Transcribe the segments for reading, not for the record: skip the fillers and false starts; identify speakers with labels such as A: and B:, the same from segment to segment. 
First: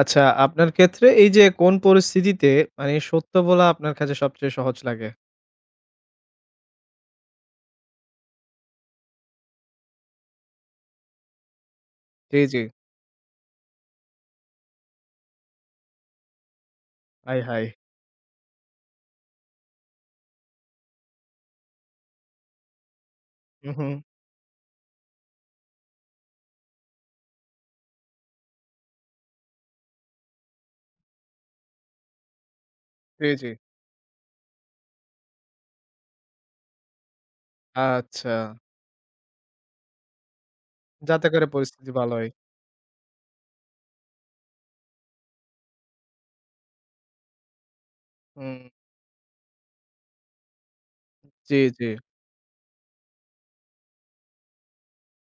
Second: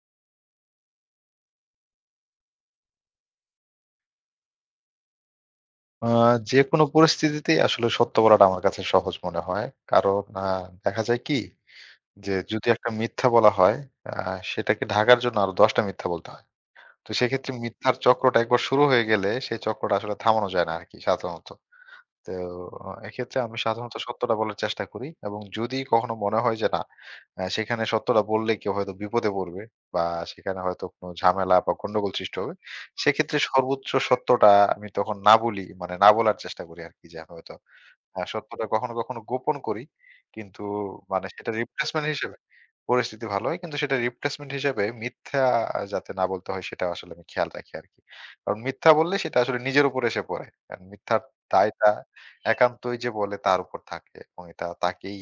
A: আচ্ছা, আপনার ক্ষেত্রে এই যে কোন পরিস্থিতিতে মানে সত্য বলা আপনার কাছে সবচেয়ে সহজ লাগে?
B: আ যেকোনো পরিস্থিতিতেই আসলে সত্য বলাটা আমার কাছে সহজ মনে হয়। কারণ দেখা যায় কি? যে
A: জি, জি।
B: যদি একটা মিথ্যা বলা হয় আ সেটাকে ঢাকার জন্য আরো ১০টা টা মিথ্যা বলতে হয়। তো
A: হায়,
B: সেক্ষেত্রে
A: হায়!
B: মিথ্যার চক্রটা একবার শুরু হয়ে গেলে সেই চক্রটা আসলে থামানো যায় না আরকি সাধারণত। তো এক্ষেত্রে আমি
A: হু, হু।
B: সাধারণত সত্যটা বলার চেষ্টা করি এবং যদি কখনো মনে হয় যে না সেখানে সত্যটা বললে কেউ হয়তো বিপদে পড়বে বা সেখানে হয়তো কোনো ঝামেলা বা গন্ডগোল সৃষ্টি হবে
A: জি,
B: সেক্ষেত্রে
A: জি।
B: সর্বোচ্চ সত্যটা আমি তখন না বলি মানে না বলার চেষ্টা করি আর কি যে হয়তো হ্যাঁ,
A: আচ্ছা।
B: সত্যটা কখনো, কখনো গোপন করি। কিন্তু মানে
A: যাতে করে
B: সেটা
A: পরিস্থিতি
B: রিপ্লেসমেন্ট
A: ভালো হয়।
B: হিসেবে পরিস্থিতি ভালো হয়। কিন্তু সেটা রিপ্লেসমেন্ট হিসেবে মিথ্যা যাতে না বলতে হয় সেটা আসলে আমি খেয়াল রাখি আরকি। কারণ
A: হুম।
B: মিথ্যা বললে সেটা আসলে নিজের উপর এসে পড়ে। কারণ মিথ্যার
A: জি, জি।
B: দায়টা একান্তই যে বলে তার উপর থাকে এবং এটা তাকেই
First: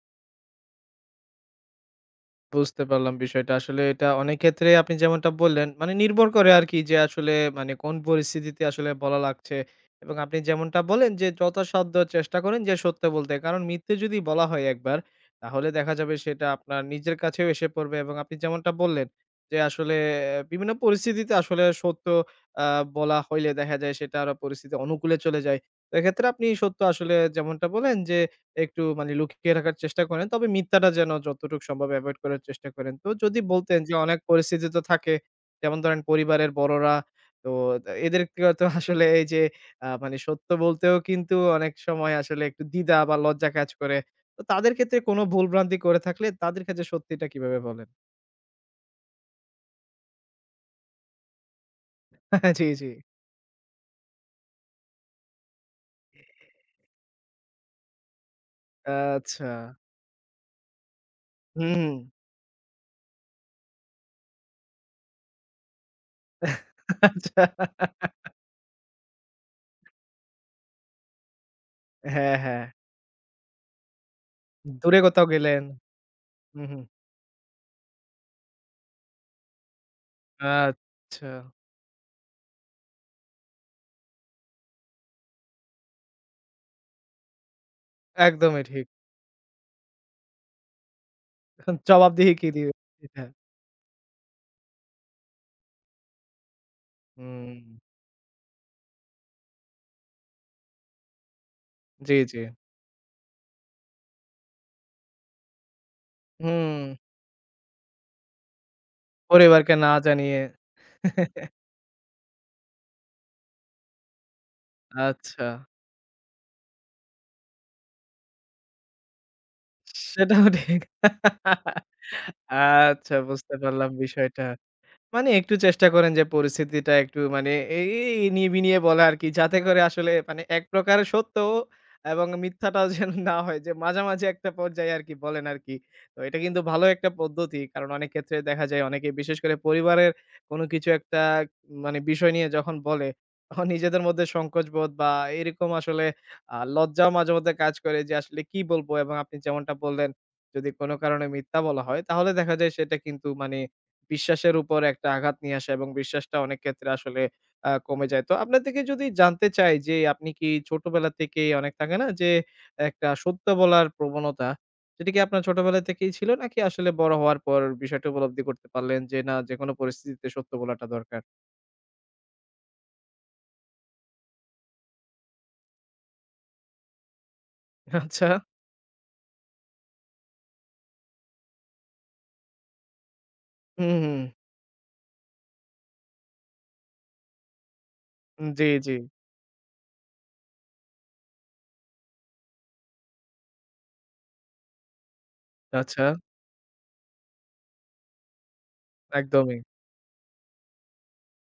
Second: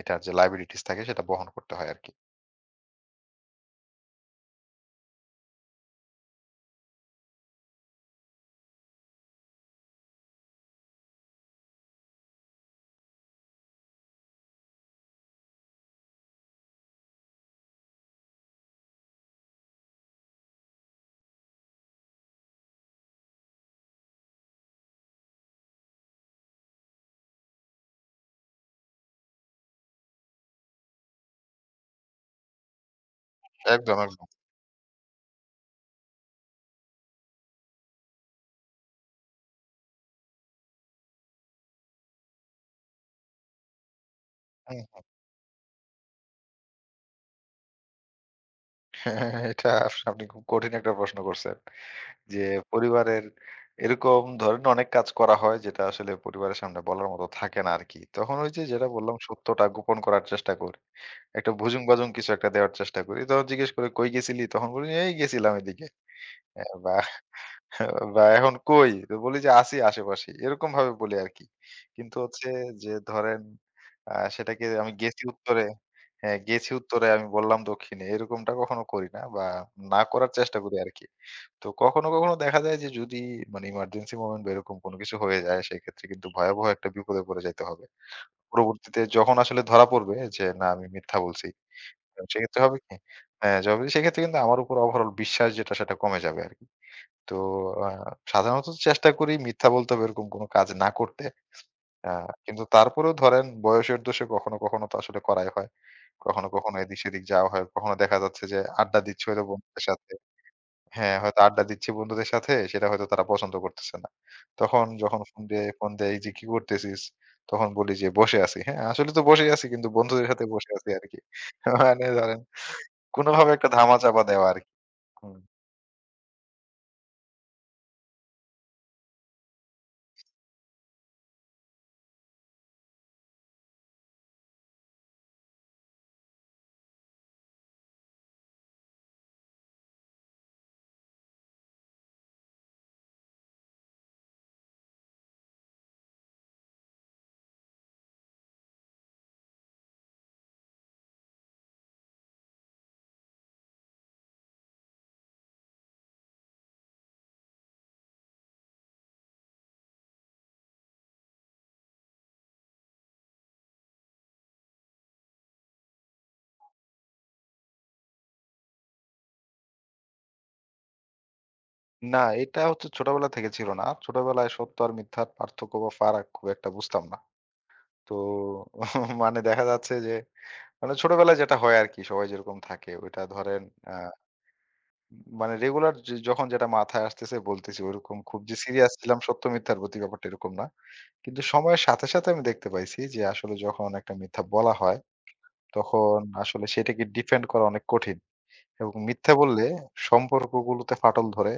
B: এটার যে liabilities থাকে সেটা বহন করতে হয় আরকি।
A: বুঝতে পারলাম বিষয়টা। আসলে এটা অনেক ক্ষেত্রে আপনি যেমনটা বললেন, মানে নির্ভর করে আরকি যে আসলে মানে কোন পরিস্থিতিতে আসলে বলা লাগছে এবং আপনি যেমনটা বলেন যে যথাসাধ্য চেষ্টা করেন যে সত্য বলতে। কারণ মিথ্যে যদি বলা হয় একবার, তাহলে দেখা যাবে সেটা আপনার নিজের কাছেও এসে পড়বে এবং আপনি যেমনটা বললেন যে আসলে বিভিন্ন পরিস্থিতিতে আসলে সত্য আ বলা হইলে দেখা যায় সেটা আরো পরিস্থিতি অনুকূলে চলে যায়। তো এক্ষেত্রে আপনি সত্য আসলে যেমনটা বলেন যে একটু মানে লুকিয়ে রাখার চেষ্টা করেন। তবে মিথ্যাটা যেন যতটুকু সম্ভব এভয়েড করার চেষ্টা করেন। তো যদি বলতেন যে
B: একদম,
A: অনেক
B: একদম।
A: পরিস্থিতি তো থাকে। যেমন ধরেন পরিবারের বড়রা তো এদেরকেও তো আসলে এই যে মানে সত্য বলতেও কিন্তু অনেক সময় আসলে একটু দ্বিধা বা লজ্জা কাজ করে। তো তাদের ক্ষেত্রে
B: হুম,
A: কোনো ভুলভ্রান্তি করে থাকলে তাদের কাছে সত্যিটা কিভাবে বলেন?
B: এটা আপনি খুব কঠিন একটা প্রশ্ন করছেন। যে
A: জি, জি।
B: পরিবারের এরকম ধরেন অনেক কাজ করা হয় যেটা আসলে পরিবারের সামনে বলার মতো থাকে না আরকি। তখন ওই যে যেটা বললাম
A: আচ্ছা।
B: সত্যটা গোপন করার চেষ্টা করি। একটা ভুজুং
A: হুম।
B: বাজুং কিছু একটা দেওয়ার চেষ্টা করি। তখন জিজ্ঞেস করে, "কই গেছিলি?" তখন বলি, "এই গেছিলাম এদিকে।" হ্যাঁ, বা
A: আচ্ছা।
B: বা "এখন কই?" তো বলি যে, "আছি আশেপাশে।" এরকম ভাবে বলি আরকি। কিন্তু
A: হ্যাঁ,
B: হচ্ছে
A: হ্যাঁ।
B: যে ধরেন সেটাকে আমি
A: দূরে
B: গেছি
A: কোথাও
B: উত্তরে
A: গেলেন।
B: হ্যাঁ,
A: হুম,
B: গেছি
A: হুম।
B: উত্তরে আমি বললাম দক্ষিণে। এরকমটা কখনো করি না বা না করার চেষ্টা করি আরকি।
A: আচ্ছা।
B: তো কখনো, কখনো দেখা যায় যে যদি মানে ইমার্জেন্সি মোমেন্ট বা এরকম কোনো কিছু হয়ে যায়, সেক্ষেত্রে কিন্তু ভয়াবহ একটা বিপদে পড়ে যাইতে হবে।
A: একদমই ঠিক।
B: পরবর্তীতে যখন আসলে ধরা পড়বে যে না আমি মিথ্যা বলছি, তখন
A: জবাবদিহি কি
B: সেক্ষেত্রে
A: দিবে?
B: হবে কি
A: এটা।
B: হ্যাঁ, যবে সেক্ষেত্রে কিন্তু আমার উপর ওভারঅল বিশ্বাস যেটা সেটা কমে যাবে আরকি। তো
A: হুম।
B: আ সাধারণত চেষ্টা করি মিথ্যা বলতে হবে এরকম কোনো কাজ না করতে। আ
A: জি, জি।
B: কিন্তু তারপরেও ধরেন বয়সের দোষে কখনো, কখনো তো আসলে করাই হয়। কখনো, কখনো
A: হুম।
B: এদিক সেদিক যাওয়া হয়। কখনো দেখা যাচ্ছে যে আড্ডা দিচ্ছি হয়তো
A: পরিবারকে
B: বন্ধুদের
A: না
B: সাথে
A: জানিয়ে।
B: হ্যাঁ, হয়তো আড্ডা দিচ্ছি বন্ধুদের সাথে সেটা হয়তো তারা পছন্দ করতেছে না। তখন যখন ফোন
A: আচ্ছা।
B: দিয়ে ফোন দেয় যে, "কি করতেছিস?" তখন বলি যে, "বসে আছি।" হ্যাঁ, আসলে তো বসেই আছি কিন্তু বন্ধুদের সাথে
A: সেটাও
B: বসে
A: ঠিক।
B: আছি আরকি। মানে ধরেন
A: আচ্ছা
B: কোনভাবে
A: বুঝতে
B: একটা
A: পারলাম
B: ধামাচাপা
A: বিষয়টা।
B: দেওয়া আরকি।
A: মানে
B: হুম।
A: একটু চেষ্টা করেন যে পরিস্থিতিটা একটু মানে এই এই নিয়ে বিনিয়ে বলা আরকি। যাতে করে আসলে মানে এক প্রকার সত্য এবং মিথ্যাটাও যেন না হয় যে মাঝামাঝি একটা পর্যায়ে আরকি বলেন আরকি। তো এটা কিন্তু ভালো একটা পদ্ধতি। কারণ অনেক ক্ষেত্রে দেখা যায় অনেকে বিশেষ করে পরিবারের কোনো কিছু একটা মানে বিষয় নিয়ে যখন বলে, তখন নিজেদের মধ্যে সংকোচবোধ বা এরকম আসলে লজ্জাও মাঝেমধ্যে কাজ করে যে আসলে কি বলবো এবং আপনি যেমনটা বললেন, যদি কোনো কারণে মিথ্যা বলা হয় তাহলে দেখা যায় সেটা কিন্তু মানে বিশ্বাসের উপর একটা আঘাত নিয়ে আসে এবং বিশ্বাসটা অনেক ক্ষেত্রে আসলে কমে যায়। তো আপনার থেকে যদি জানতে চাই যে আপনি কি ছোটবেলা থেকেই অনেক থাকে না যে একটা সত্য বলার প্রবণতা, সেটি কি আপনার ছোটবেলা থেকেই ছিল নাকি আসলে বড় হওয়ার পর বিষয়টা উপলব্ধি করতে পারলেন যে না যেকোনো পরিস্থিতিতে সত্য বলাটা দরকার?
B: না, এটা হচ্ছে ছোটবেলা থেকে ছিল না। ছোটবেলায় সত্য আর মিথ্যার পার্থক্য বা ফারাক খুব একটা বুঝতাম না। তো
A: আচ্ছা।
B: মানে দেখা যাচ্ছে যে, মানে ছোটবেলায় যেটা হয় আরকি সবাই যেরকম থাকে ওইটা ধরেন আ
A: হুম, হুম।
B: মানে রেগুলার যখন যেটা মাথায় আসতেছে বলতেছি ওরকম খুব
A: হুম,
B: যে
A: জি,
B: সিরিয়াস
A: জি।
B: ছিলাম সত্য মিথ্যার প্রতি ব্যাপারটা এরকম না। কিন্তু সময়ের সাথে, সাথে আমি দেখতে পাইছি যে আসলে যখন একটা মিথ্যা বলা হয়
A: আচ্ছা,
B: তখন আসলে সেটাকে ডিফেন্ড করা অনেক কঠিন এবং মিথ্যা
A: একদমই।
B: বললে সম্পর্কগুলোতে ফাটল ধরে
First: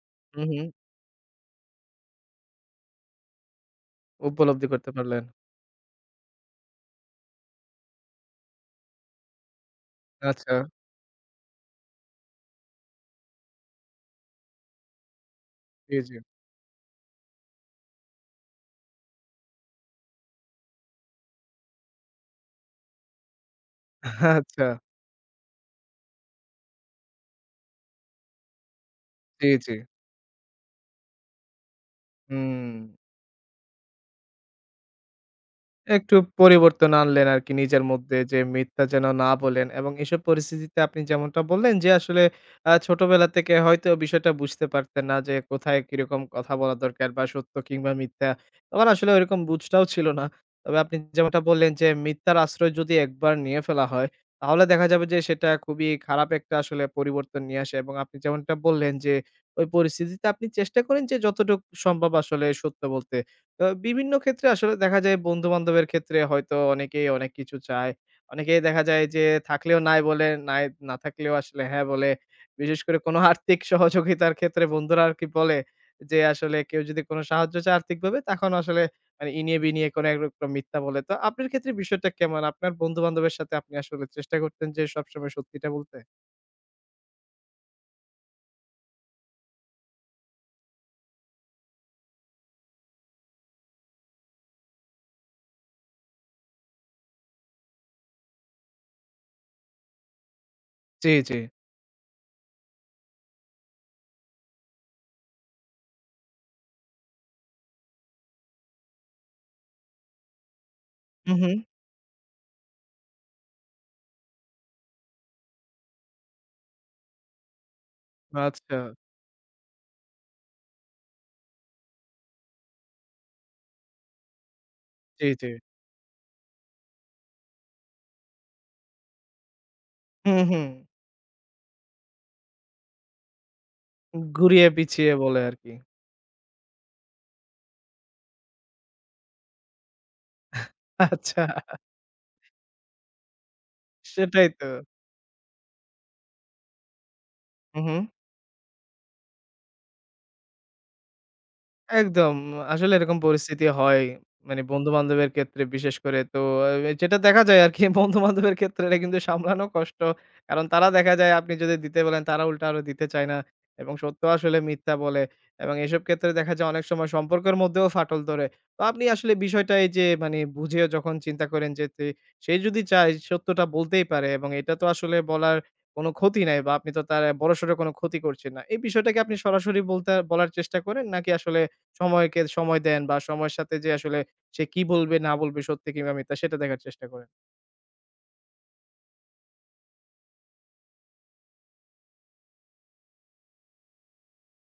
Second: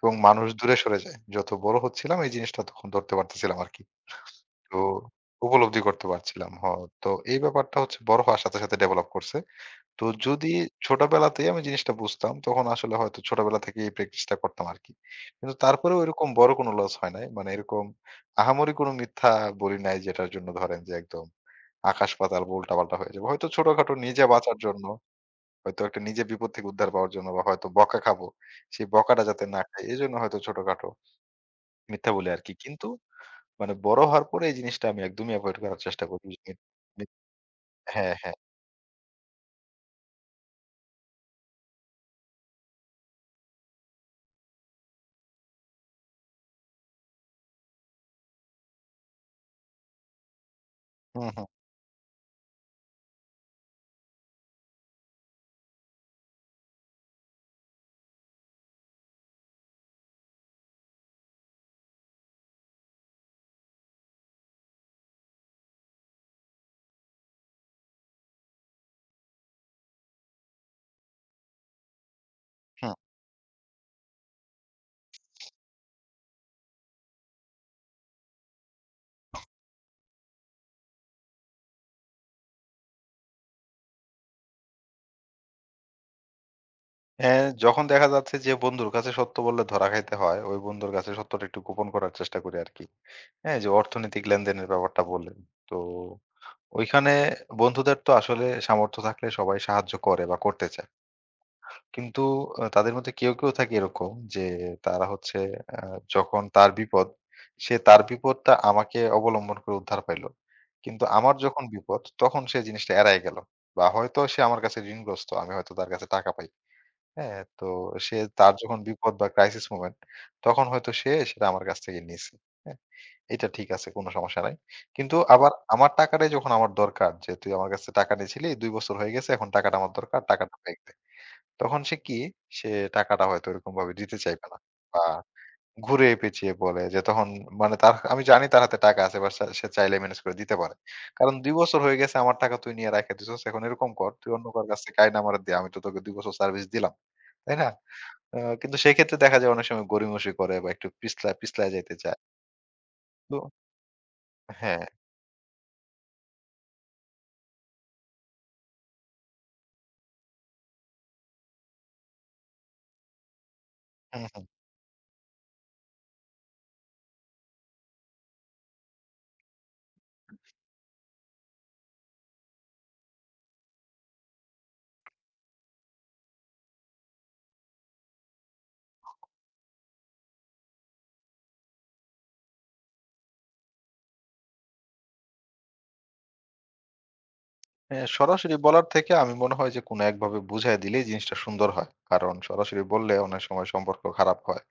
B: এবং মানুষ
A: হুম, হুম।
B: দূরে সরে যায়। যত বড় হচ্ছিলাম এই জিনিসটা তখন ধরতে পারতেছিলাম আরকি।
A: উপলব্ধি
B: তো
A: করতে পারলেন।
B: উপলব্ধি করতে পারছিলাম। তো এই ব্যাপারটা হচ্ছে বড় হওয়ার সাথে, সাথে ডেভেলপ করছে। তো যদি
A: আচ্ছা।
B: ছোটবেলাতেই আমি জিনিসটা বুঝতাম, তখন আসলে হয়তো ছোটবেলা থেকেই এই প্র্যাকটিসটা করতাম আরকি। কিন্তু
A: জি,
B: তারপরেও
A: জি।
B: এরকম বড় কোনো লস হয় নাই। মানে এরকম আহামরি কোনো মিথ্যা বলি নাই যেটার জন্য ধরেন যে একদম আকাশ-পাতাল বা উল্টা-পাল্টা হয়ে যাবে। হয়তো ছোটখাটো নিজে বাঁচার
A: আচ্ছা।
B: জন্য, হয়তো একটা নিজে বিপদ থেকে উদ্ধার পাওয়ার জন্য বা হয়তো বকা খাবো। সেই বকাটা যাতে
A: জি,
B: না
A: জি।
B: খাই, এজন্য হয়তো ছোটখাটো মিথ্যা বলি আরকি।
A: হুম।
B: কিন্তু মানে বড় হওয়ার পরে এই জিনিসটা আমি একদমই এভয়েড করার চেষ্টা
A: একটু
B: করি। মি-
A: পরিবর্তন
B: মি-
A: আনলেন আরকি নিজের
B: হ্যাঁ,
A: মধ্যে
B: হ্যাঁ।
A: যে মিথ্যা যেন না বলেন এবং এসব পরিস্থিতিতে আপনি যেমনটা বললেন যে আসলে ছোটবেলা থেকে হয়তো বিষয়টা বুঝতে পারতেন না যে কোথায় কিরকম কথা বলা দরকার বা সত্য কিংবা মিথ্যা। তখন আসলে ওইরকম বুঝটাও ছিল না। তবে আপনি
B: হুম,
A: যেমনটা
B: হুম,
A: বললেন যে মিথ্যার আশ্রয় যদি একবার নিয়ে ফেলা হয় তাহলে দেখা যাবে যে সেটা খুবই খারাপ একটা আসলে পরিবর্তন নিয়ে আসে এবং আপনি যেমনটা বললেন যে ওই পরিস্থিতিতে আপনি চেষ্টা করেন যে যতটুকু সম্ভব আসলে সত্য বলতে। বিভিন্ন ক্ষেত্রে আসলে দেখা যায় বন্ধু-বান্ধবের ক্ষেত্রে হয়তো অনেকেই অনেক কিছু চায়। অনেকেই দেখা যায় যে থাকলেও নাই বলে, নাই না থাকলেও আসলে হ্যাঁ বলে। বিশেষ
B: হুম।
A: করে কোনো আর্থিক সহযোগিতার ক্ষেত্রে বন্ধুরা আরকি বলে যে আসলে কেউ যদি কোনো সাহায্য চায় আর্থিকভাবে তখন আসলে মানে ইনিয়ে বিনিয়ে কোনো একরকম মিথ্যা বলে। তো আপনার ক্ষেত্রে বিষয়টা কেমন? আপনার বন্ধু-বান্ধবের সাথে আপনি আসলে চেষ্টা করতেন যে সবসময় সত্যিটা বলতে?
B: হ্যাঁ, যখন দেখা যাচ্ছে যে বন্ধুর কাছে সত্য বললে ধরা খাইতে হয়, ওই বন্ধুর কাছে সত্যটা একটু গোপন করার চেষ্টা করি আরকি। হ্যাঁ, যে অর্থনৈতিক লেনদেনের ব্যাপারটা বললেন। তো ওইখানে বন্ধুদের তো আসলে সামর্থ্য থাকলে সবাই সাহায্য করে বা করতে চায়।
A: জি, জি।
B: কিন্তু তাদের মধ্যে কেউ, কেউ থাকে এরকম যে তারা হচ্ছে আ যখন তার বিপদ, সে তার বিপদটা আমাকে অবলম্বন করে উদ্ধার পাইলো। কিন্তু
A: হু,
B: আমার
A: হুম।
B: যখন বিপদ তখন সে জিনিসটা এড়ায় গেল। বা হয়তো সে আমার কাছে ঋণগ্রস্ত, আমি হয়তো তার কাছে টাকা পাই। হ্যাঁ, তো সে তার
A: আচ্ছা।
B: যখন বিপদ বা ক্রাইসিস মোমেন্ট তখন হয়তো সে সেটা আমার কাছ থেকে নিছে। হ্যাঁ? এটা ঠিক আছে কোনো সমস্যা নাই। কিন্তু
A: জি, জি।
B: আবার আমার টাকাটাই যখন আমার দরকার যে তুই আমার কাছে টাকা নিয়েছিলি ২ বছর হয়ে গেছে এখন টাকাটা আমার দরকার
A: হুম,
B: টাকাটা
A: হুম।
B: ব্যাক দে। তখন সে কি সে টাকাটা হয়তো এরকম ভাবে দিতে চাইবে না।
A: ঘুরিয়ে
B: বা
A: পিছিয়ে বলে আরকি।
B: ঘুরে পেঁচিয়ে বলে যে তখন মানে তার আমি জানি তার হাতে টাকা আছে বা সে সে চাইলে মেনেজ করে দিতে পারে। কারণ
A: আচ্ছা,
B: ২ বছর হয়ে গেছে আমার টাকা তুই নিয়ে রাইখা দিছস এখন এরকম কর তুই অন্য
A: সেটাই তো।
B: কারো কাছ থেকে আইনা আমারে দে আমি তো তোকে ২ বছর সার্ভিস দিলাম। তাই না?
A: হু, হু।
B: কিন্তু সেক্ষেত্রে দেখা যায় অনেক সময় গড়িমসি করে বা একটু পিছলা পিছলায় যাইতে চায়।
A: একদম। আসলে এরকম
B: তো
A: পরিস্থিতি হয়। মানে
B: হ্যাঁ,
A: বন্ধু-বান্ধবের ক্ষেত্রে বিশেষ করে তো যেটা দেখা যায় আরকি বন্ধু-বান্ধবের ক্ষেত্রে এটা কিন্তু সামলানো কষ্ট। কারণ তারা দেখা যায় আপনি যদি দিতে বলেন তারা উল্টা আরো দিতে চায় না এবং সত্য
B: হুম, হুম।
A: আসলে মিথ্যা বলে এবং এসব ক্ষেত্রে দেখা যায় অনেক সময় সম্পর্কের মধ্যেও ফাটল ধরে। তো আপনি আসলে বিষয়টা এই যে মানে বুঝেও যখন চিন্তা করেন যে সে যদি চায় সত্যটা বলতেই পারে এবং এটা তো আসলে বলার কোনো ক্ষতি নাই বা আপনি তো তার বড়সড় কোনো ক্ষতি করছেন না। এই বিষয়টা কি আপনি সরাসরি বলার চেষ্টা করেন নাকি আসলে সময়কে সময় দেন বা সময়ের সাথে যে আসলে সে কি বলবে না বলবে সত্যি কিংবা মিথ্যা সেটা দেখার চেষ্টা করেন।
B: হ্যাঁ, সরাসরি বলার থেকে আমি মনে হয় যে কোনো একভাবে বুঝায় দিলেই জিনিসটা সুন্দর হয়। কারণ সরাসরি বললে অনেক সময় সম্পর্ক খারাপ হয়।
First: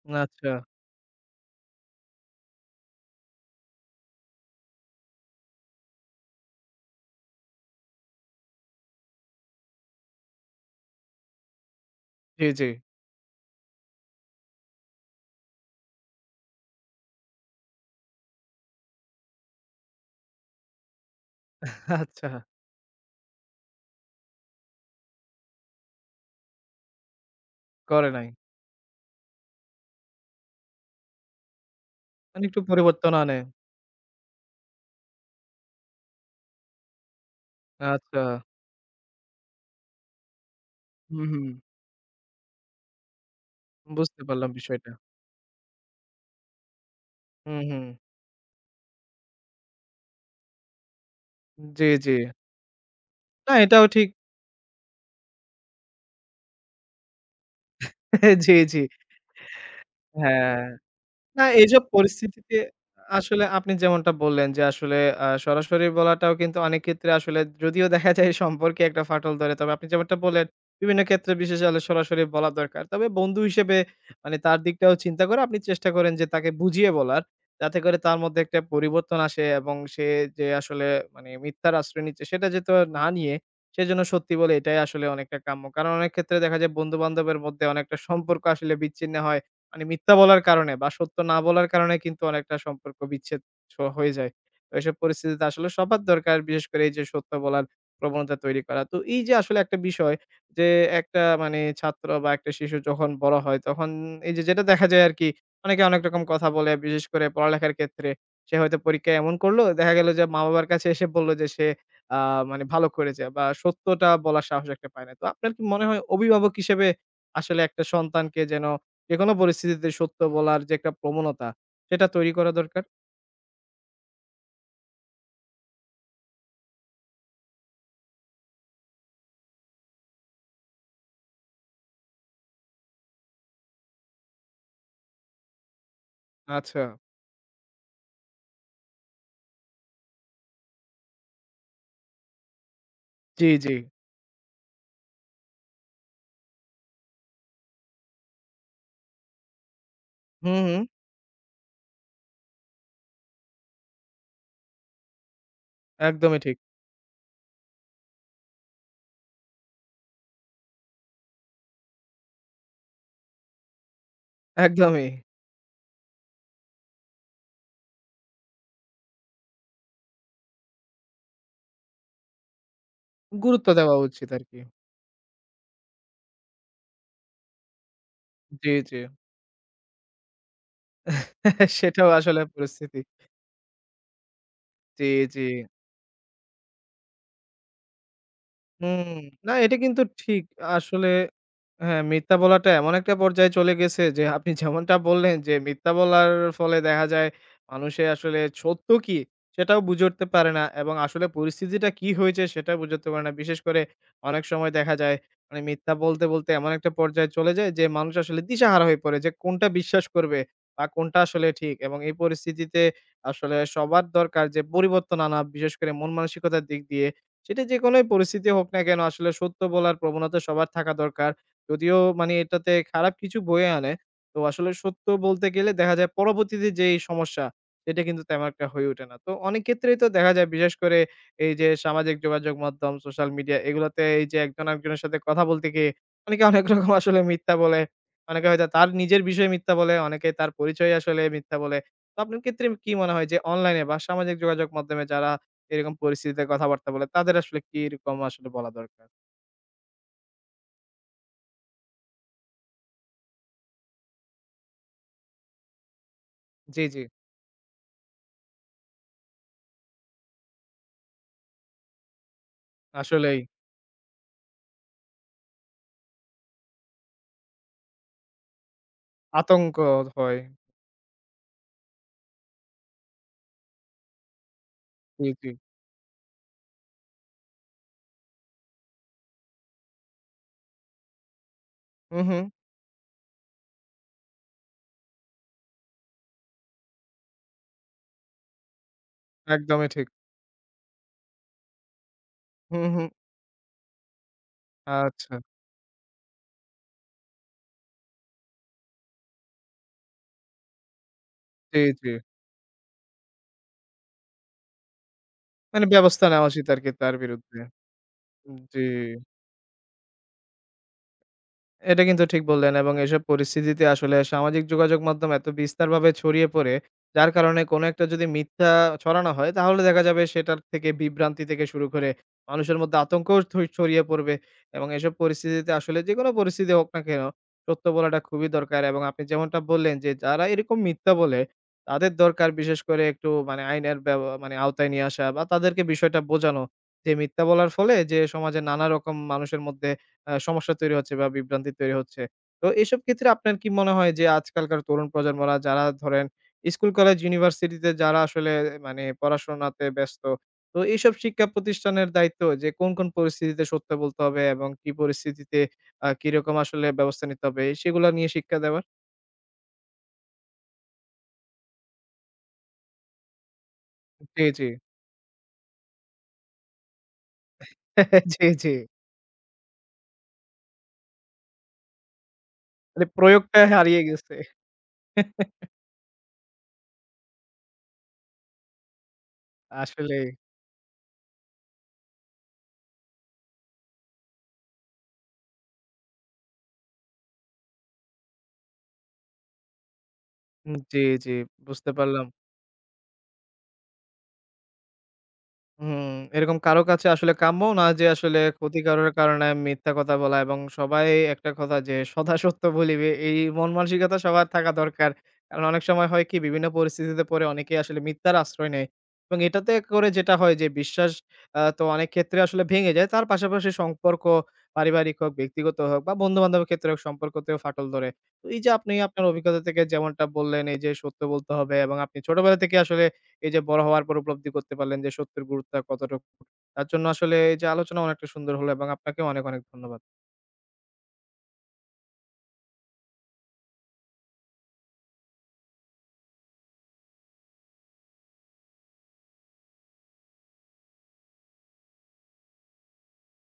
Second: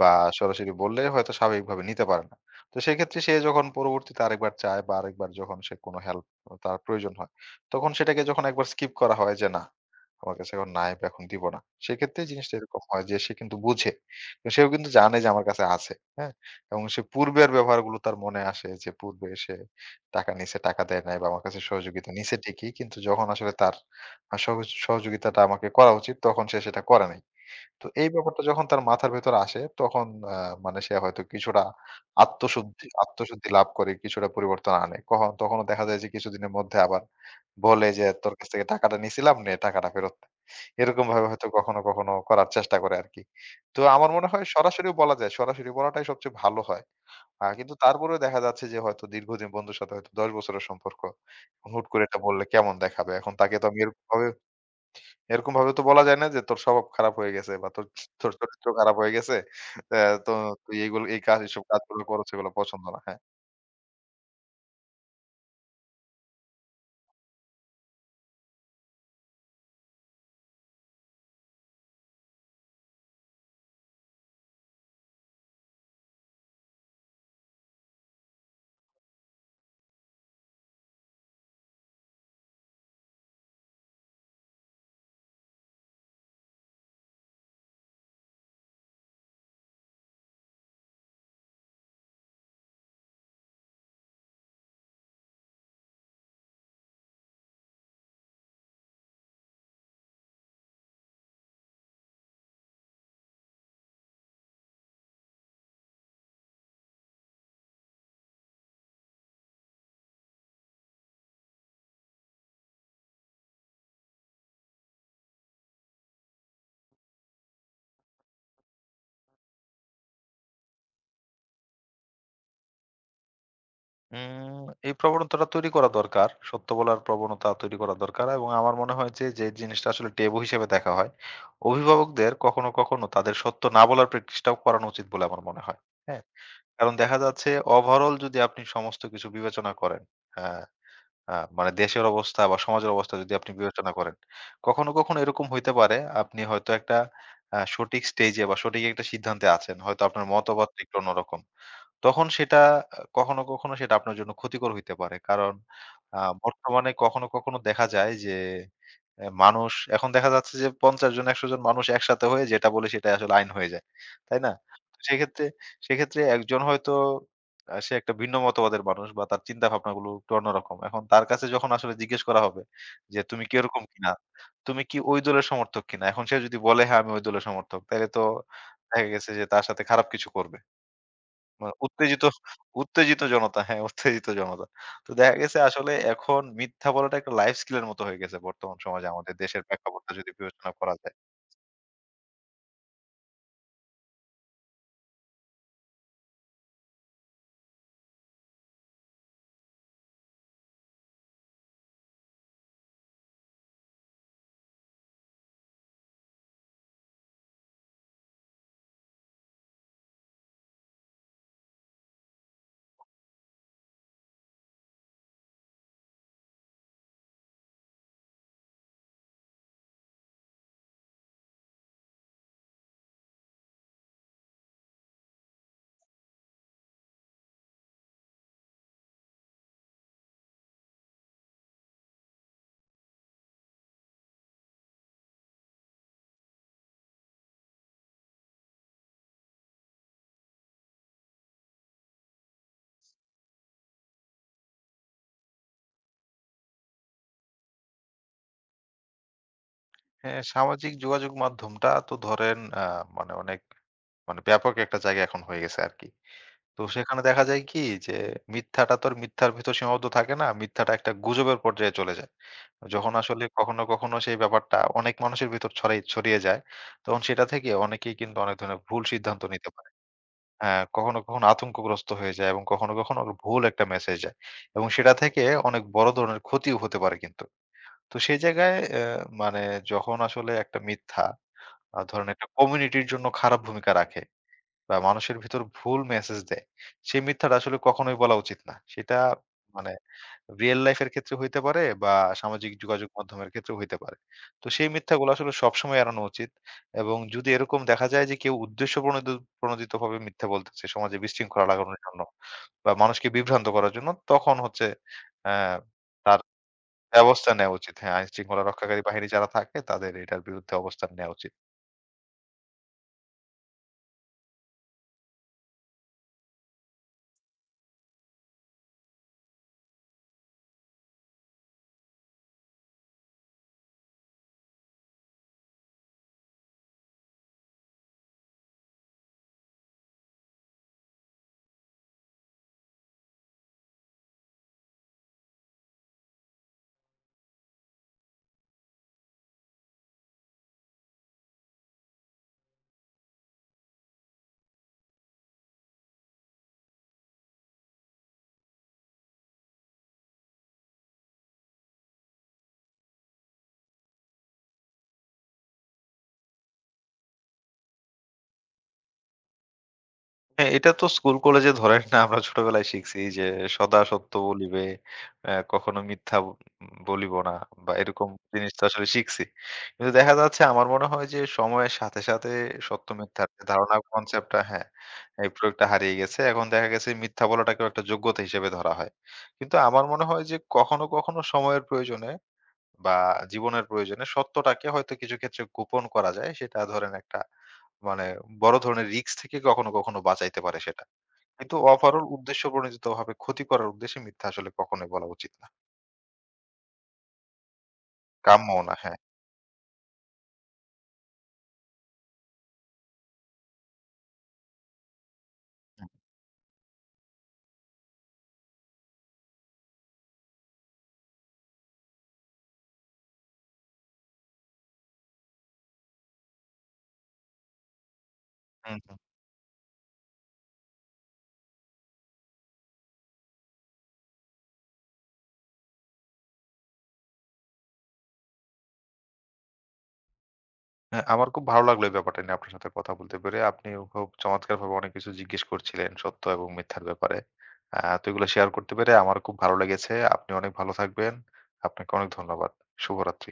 B: বা
A: আচ্ছা।
B: সরাসরি বললে হয়তো স্বাভাবিকভাবে নিতে পারে না। তো সেক্ষেত্রে সে যখন পরবর্তীতে আরেকবার চায় বা আরেকবার যখন সে কোনো হেল্প তার প্রয়োজন হয়, তখন সেটাকে যখন একবার স্কিপ করা হয় যে না, আমার কাছে এখন নাই বা এখন দিব না। সেক্ষেত্রে
A: জি,
B: জিনিসটা
A: জি।
B: এরকম হয় যে সে কিন্তু বুঝে। তো সেও কিন্তু জানে যে আমার কাছে আছে, হ্যাঁ? এবং সে পূর্বের ব্যবহারগুলো তার মনে আসে যে পূর্বে সে টাকা নিছে, টাকা দেয় নাই বা আমার কাছে সহযোগিতা
A: আচ্ছা,
B: নিছে ঠিকই। কিন্তু যখন আসলে তার সহজ সহযোগিতাটা আমাকে করা উচিত তখন সে সেটা করে নাই। তো এই
A: করে নাই।
B: ব্যাপারটা যখন তার মাথার ভেতরে আসে তখন আ মানে সে হয়তো কিছুটা
A: মানে একটু
B: আত্মশুদ্ধি
A: পরিবর্তন আনে।
B: আত্মশুদ্ধি লাভ করে কিছুটা পরিবর্তন আনে। কখন তখনও দেখা যায় যে কিছুদিনের মধ্যে আবার বলে যে,
A: আচ্ছা।
B: "তোর কাছ থেকে টাকাটা নিছিলাম নে টাকাটা ফেরত দে।"
A: হুম,
B: এরকমভাবে হয়তো
A: হুম।
B: কখনো, কখনো করার চেষ্টা করে আরকি। তো আমার
A: বুঝতে
B: মনে হয়
A: পারলাম বিষয়টা।
B: সরাসরিও বলা যায়। সরাসরি বলাটাই সবচেয়ে ভালো হয়।
A: হুম,
B: কিন্তু
A: হুম।
B: তারপরেও দেখা যাচ্ছে যে হয়তো দীর্ঘদিন বন্ধুর সাথে হয়তো ১০ বছরের সম্পর্ক।
A: জি,
B: হুট করে
A: জি।
B: এটা বললে কেমন দেখাবে? এখন
A: না
B: তাকে তো আমি
A: এটাও ঠিক।
B: এরকমভাবে এরকম ভাবে তো বলা যায় না যে তোর স্বভাব খারাপ হয়ে গেছে বা তোর তোর
A: জি,
B: চরিত্র
A: জি।
B: খারাপ হয়ে গেছে। তো
A: হ্যাঁ।
B: তুই এগুলো এই কাজ
A: না
B: এসব
A: এইসব
B: কাজগুলো করছ এগুলো
A: পরিস্থিতিতে
B: পছন্দ না। হ্যাঁ।
A: আসলে আপনি যেমনটা বললেন যে আসলে সরাসরি বলাটাও কিন্তু অনেক ক্ষেত্রে আসলে যদিও দেখা যায় সম্পর্কে একটা ফাটল ধরে। তবে আপনি যেমনটা বললেন বিভিন্ন ক্ষেত্রে বিশেষে হলে সরাসরি বলা দরকার। তবে বন্ধু হিসেবে মানে তার দিকটাও চিন্তা করে আপনি চেষ্টা করেন যে তাকে বুঝিয়ে বলার। যাতে করে তার মধ্যে একটা পরিবর্তন আসে এবং সে যে আসলে মানে মিথ্যার আশ্রয় নিচ্ছে সেটা যেহেতু না নিয়ে সেজন্য সত্যি বলে এটাই আসলে অনেকটা কাম্য। কারণ অনেক ক্ষেত্রে দেখা যায় বন্ধু-বান্ধবের মধ্যে অনেকটা সম্পর্ক আসলে বিচ্ছিন্ন হয়। মানে মিথ্যা বলার কারণে বা সত্য না বলার কারণে কিন্তু অনেকটা সম্পর্ক বিচ্ছেদ হয়ে যায়। তো এসব পরিস্থিতিতে আসলে সবার দরকার বিশেষ করে এই যে সত্য বলার প্রবণতা তৈরি করা। তো এই যে আসলে একটা বিষয় যে একটা মানে ছাত্র বা একটা শিশু যখন বড় হয় তখন এই যে যেটা দেখা যায় আরকি অনেকে অনেক রকম কথা বলে বিশেষ করে পড়ালেখার ক্ষেত্রে। সে হয়তো পরীক্ষায় এমন করলো দেখা গেল যে মা-বাবার কাছে এসে বলল যে সে আ মানে ভালো করেছে বা সত্যটা বলার সাহস একটা পায় না। তো আপনার কি মনে হয় অভিভাবক হিসেবে আসলে একটা সন্তানকে যেন যেকোনো পরিস্থিতিতে সত্য বলার যে একটা প্রবণতা, সেটা তৈরি করা দরকার।
B: এই প্রবণতাটা তৈরি করা দরকার। সত্য বলার প্রবণতা তৈরি করা দরকার এবং আমার মনে হয় যে, যে জিনিসটা আসলে টেবু হিসেবে দেখা হয়, অভিভাবকদের কখনো, কখনো তাদের সত্য না বলার প্র্যাকটিসটাও করানো উচিত বলে আমার মনে হয়। হ্যাঁ?
A: আচ্ছা।
B: কারণ দেখা যাচ্ছে ওভারঅল যদি আপনি সমস্ত কিছু বিবেচনা করেন, হ্যাঁ আ মানে দেশের অবস্থা বা সমাজের অবস্থা যদি
A: জি,
B: আপনি
A: জি।
B: বিবেচনা করেন। কখনো, কখনো এরকম হইতে পারে আপনি হয়তো একটা সঠিক স্টেজে বা সঠিক একটা সিদ্ধান্তে আছেন। হয়তো আপনার
A: হুম,
B: মতবাদটা
A: হুম।
B: একটু অন্যরকম। তখন সেটা কখনো, কখনো সেটা আপনার জন্য ক্ষতিকর হইতে পারে। কারণ
A: একদমই ঠিক।
B: বর্তমানে কখনো, কখনো দেখা যায় যে মানুষ এখন দেখা যাচ্ছে যে ৫০ জন ১০০ জন মানুষ একসাথে হয়ে যেটা বলে সেটাই আসলে আইন হয়ে যায়। তাই না? তো
A: একদমই।
B: সেক্ষেত্রে সেক্ষেত্রে একজন হয়তো সে একটা ভিন্ন মতবাদের মানুষ বা তার চিন্তা ভাবনাগুলো একটু অন্যরকম। এখন তার কাছে যখন আসলে জিজ্ঞেস করা হবে যে, "তুমি কি
A: গুরুত্ব
B: এরকম
A: দেওয়া
B: কিনা?
A: উচিত আরকি।
B: তুমি কি ওই দলের সমর্থক কিনা?" এখন সে যদি বলে, "হ্যাঁ, আমি ওই দলের সমর্থক।" তাইলে তো
A: জি, জি।
B: দেখা গেছে যে তার সাথে খারাপ কিছু করবে। মানে
A: সেটাও
B: উত্তেজিত
A: আসলে পরিস্থিতি।
B: উত্তেজিত জনতা। হ্যাঁ, উত্তেজিত জনতা।
A: জি,
B: তো দেখা
A: জি।
B: গেছে আসলে এখন মিথ্যা বলাটা একটা লাইফ স্কিল এর মতো হয়ে গেছে বর্তমান সমাজে
A: হুম,
B: আমাদের
A: না
B: দেশের
A: এটা কিন্তু
B: প্রেক্ষাপটটা যদি
A: ঠিক।
B: বিবেচনা করা
A: আসলে
B: যায়।
A: হ্যাঁ, মিথ্যা বলাটা এমন একটা পর্যায়ে চলে গেছে যে আপনি যেমনটা বললেন যে মিথ্যা বলার ফলে দেখা যায় মানুষে আসলে সত্য কি সেটাও বুঝে উঠতে পারে না এবং আসলে পরিস্থিতিটা কি হয়েছে সেটা বুঝে উঠতে পারে না। বিশেষ করে অনেক সময় দেখা যায় মানে মিথ্যা বলতে, বলতে এমন একটা পর্যায়ে চলে যায় যে মানুষ আসলে দিশাহারা হয়ে পড়ে যে কোনটা বিশ্বাস করবে বা কোনটা আসলে ঠিক এবং এই পরিস্থিতিতে আসলে সবার দরকার যে পরিবর্তন আনা বিশেষ করে মন মানসিকতার দিক দিয়ে। সেটা যেকোনোই পরিস্থিতি হোক না কেন আসলে সত্য বলার প্রবণতা সবার থাকা দরকার। যদিও মানে এটাতে খারাপ কিছু বয়ে আনে। তো আসলে সত্য বলতে গেলে দেখা যায় পরবর্তীতে যেই সমস্যা সেটা কিন্তু তেমন একটা হয়ে ওঠে না। তো অনেক ক্ষেত্রেই তো দেখা যায় বিশেষ করে এই যে সামাজিক যোগাযোগ মাধ্যম, সোশ্যাল মিডিয়া এগুলাতে এই যে একজন আরেকজনের সাথে কথা বলতে গিয়ে অনেকে অনেক রকম আসলে মিথ্যা বলে। অনেকে হয়তো তার নিজের বিষয়ে মিথ্যা বলে, অনেকে তার পরিচয়ে আসলে মিথ্যা বলে। তো আপনার ক্ষেত্রে কি মনে হয় যে অনলাইনে বা সামাজিক যোগাযোগ মাধ্যমে যারা এরকম পরিস্থিতিতে কথাবার্তা বলে তাদের আসলে কিরকম আসলে বলা দরকার?
B: হ্যাঁ, সামাজিক যোগাযোগ মাধ্যমটা তো ধরেন মানে অনেক মানে ব্যাপক একটা জায়গা এখন হয়ে গেছে আরকি। তো
A: জি, জি।
B: সেখানে দেখা যায় কি যে মিথ্যাটা তো আর মিথ্যার ভিতর সীমাবদ্ধ থাকে না। মিথ্যাটা একটা গুজবের পর্যায়ে চলে যায়। যখন
A: আসলেই
B: আসলে কখনো, কখনো সেই ব্যাপারটা অনেক মানুষের ভিতর ছড়িয়ে যায়, তখন সেটা থেকে অনেকেই কিন্তু অনেক ধরনের ভুল সিদ্ধান্ত নিতে
A: আতঙ্ক
B: পারে।
A: হয়।
B: হ্যাঁ, কখনো, কখনো আতঙ্কগ্রস্ত হয়ে যায় এবং কখনো, কখনো আবার ভুল একটা মেসেজ যায়। এবং সেটা
A: জি,
B: থেকে
A: জি।
B: অনেক বড় ধরনের ক্ষতিও হতে পারে কিন্তু। তো সেই জায়গায় মানে যখন আসলে একটা মিথ্যা
A: হুম,
B: ধরেন
A: হুম।
B: একটা কমিউনিটির জন্য খারাপ ভূমিকা রাখে বা মানুষের ভিতর ভুল মেসেজ দেয়, সেই মিথ্যাটা আসলে কখনোই বলা উচিত না। সেটা
A: একদমই
B: মানে
A: ঠিক।
B: রিয়াল লাইফ এর ক্ষেত্রে হইতে পারে বা সামাজিক
A: হুম,
B: যোগাযোগ
A: হুম।
B: মাধ্যমের ক্ষেত্রেও হইতে পারে। তো সেই মিথ্যাগুলো
A: আচ্ছা।
B: আসলে সবসময় এড়ানো উচিত এবং যদি এরকম দেখা যায় যে কেউ প্রণোদিতভাবে মিথ্যা বলতেছে সমাজে বিশৃঙ্খলা
A: জি,
B: লাগানোর
A: জি।
B: জন্য বা মানুষকে বিভ্রান্ত করার জন্য তখন হচ্ছে অ্যা
A: মানে ব্যবস্থা
B: তার
A: নেওয়া উচিত আরকি তার
B: ব্যবস্থা
A: বিরুদ্ধে।
B: নেওয়া উচিত। হ্যাঁ, আইনশৃঙ্খলা
A: জি।
B: রক্ষাকারী বাহিনী যারা থাকে তাদের এটার বিরুদ্ধে অবস্থান নেওয়া উচিত।
A: এটা কিন্তু ঠিক বললেন এবং এসব পরিস্থিতিতে আসলে সামাজিক যোগাযোগ মাধ্যম এত বিস্তারভাবে ছড়িয়ে পড়ে যার কারণে কোনো একটা যদি মিথ্যা ছড়ানো হয় তাহলে দেখা যাবে সেটার থেকে বিভ্রান্তি থেকে শুরু করে মানুষের মধ্যে আতঙ্কও ছড়িয়ে পড়বে এবং এসব পরিস্থিতিতে আসলে যে কোনো পরিস্থিতি হোক না কেন সত্য বলাটা খুবই দরকার এবং আপনি যেমনটা বললেন যে যারা এরকম মিথ্যা বলে তাদের দরকার বিশেষ করে একটু মানে আইনের মানে আওতায় নিয়ে আসা বা তাদেরকে বিষয়টা বোঝানো যে মিথ্যা বলার ফলে যে সমাজে নানা রকম মানুষের মধ্যে সমস্যা তৈরি হচ্ছে বা বিভ্রান্তি তৈরি হচ্ছে। তো এসব ক্ষেত্রে আপনার কি মনে হয় যে আজকালকার তরুণ প্রজন্মরা যারা ধরেন স্কুল, কলেজ, ইউনিভার্সিটিতে যারা আসলে মানে পড়াশোনাতে ব্যস্ত, তো এইসব শিক্ষা প্রতিষ্ঠানের দায়িত্ব যে কোন, কোন পরিস্থিতিতে সত্য বলতে হবে এবং কি পরিস্থিতিতে কিরকম আসলে ব্যবস্থা নিতে হবে সেগুলা নিয়ে শিক্ষা দেওয়ার?
B: হ্যাঁ, এটা তো স্কুল কলেজে ধরেন না আমরা ছোটবেলায় শিখছি যে সদা সত্য
A: জি, জি,
B: বলিবে, কখনো মিথ্যা বলিব না বা এরকম
A: জি, জি।
B: জিনিস তো আসলে শিখছি। কিন্তু দেখা যাচ্ছে আমার মনে হয় যে সময়ের সাথে, সাথে
A: মানে
B: সত্য মিথ্যার
A: প্রয়োগটা
B: যে ধারণা
A: হারিয়ে গেছে।
B: কনসেপ্টটা হ্যাঁ, এই প্রয়োগটা হারিয়ে গেছে। এখন দেখা গেছে মিথ্যা বলাটাকেও একটা যোগ্যতা হিসেবে ধরা হয়। কিন্তু আমার মনে
A: আসলেই।
B: হয় যে কখনো, কখনো সময়ের প্রয়োজনে বা জীবনের প্রয়োজনে সত্যটাকে হয়তো কিছু ক্ষেত্রে গোপন করা যায় সেটা ধরেন একটা মানে বড় ধরনের রিস্ক থেকে কখনো কখনো বাঁচাইতে পারে
A: জি,
B: সেটা
A: জি
B: কিন্তু
A: বুঝতে
B: ওভারঅল
A: পারলাম।
B: উদ্দেশ্য প্রণোদিত ভাবে ক্ষতি করার উদ্দেশ্যে মিথ্যা আসলে কখনোই বলা উচিত না
A: হুম, এরকম কারো কাছে আসলে কাম্য না যে আসলে
B: কাম্যও না।
A: ক্ষতিকারর
B: হ্যাঁ।
A: কারণে মিথ্যা কথা বলা এবং সবাই একটা কথা যে সদা সত্য বলিবে এই মন মানসিকতা সবার থাকা দরকার। কারণ অনেক সময়
B: হুম,
A: হয় কি বিভিন্ন পরিস্থিতিতে পড়ে অনেকেই আসলে মিথ্যার আশ্রয় নেয়। এবং এটাতে করে যেটা হয় যে বিশ্বাস তো অনেক ক্ষেত্রে আসলে ভেঙে যায়। তার পাশাপাশি সম্পর্ক পারিবারিক হোক, ব্যক্তিগত হোক বা বন্ধু-বান্ধবের ক্ষেত্রে হোক সম্পর্কতেও ফাটল ধরে। তো এই যে আপনি
B: হুম, হুম।
A: আপনার অভিজ্ঞতা থেকে যেমনটা বললেন এই যে সত্য বলতে হবে এবং আপনি ছোটবেলা থেকে আসলে এই যে বড় হওয়ার পর উপলব্ধি করতে পারলেন যে সত্যের গুরুত্ব কতটুকু। তার জন্য আসলে এই যে আলোচনা অনেকটা সুন্দর হলো এবং আপনাকেও অনেক, অনেক ধন্যবাদ।
B: হ্যাঁ, আমার খুব ভালো লাগলো এই ব্যাপারটা নিয়ে আপনার সাথে কথা বলতে পেরে। আপনি খুব চমৎকার ভাবে অনেক কিছু জিজ্ঞেস করছিলেন সত্য এবং মিথ্যার ব্যাপারে। তো এগুলো শেয়ার করতে পেরে আমার খুব ভালো লেগেছে। আপনি অনেক ভালো থাকবেন। আপনাকে অনেক ধন্যবাদ। শুভরাত্রি।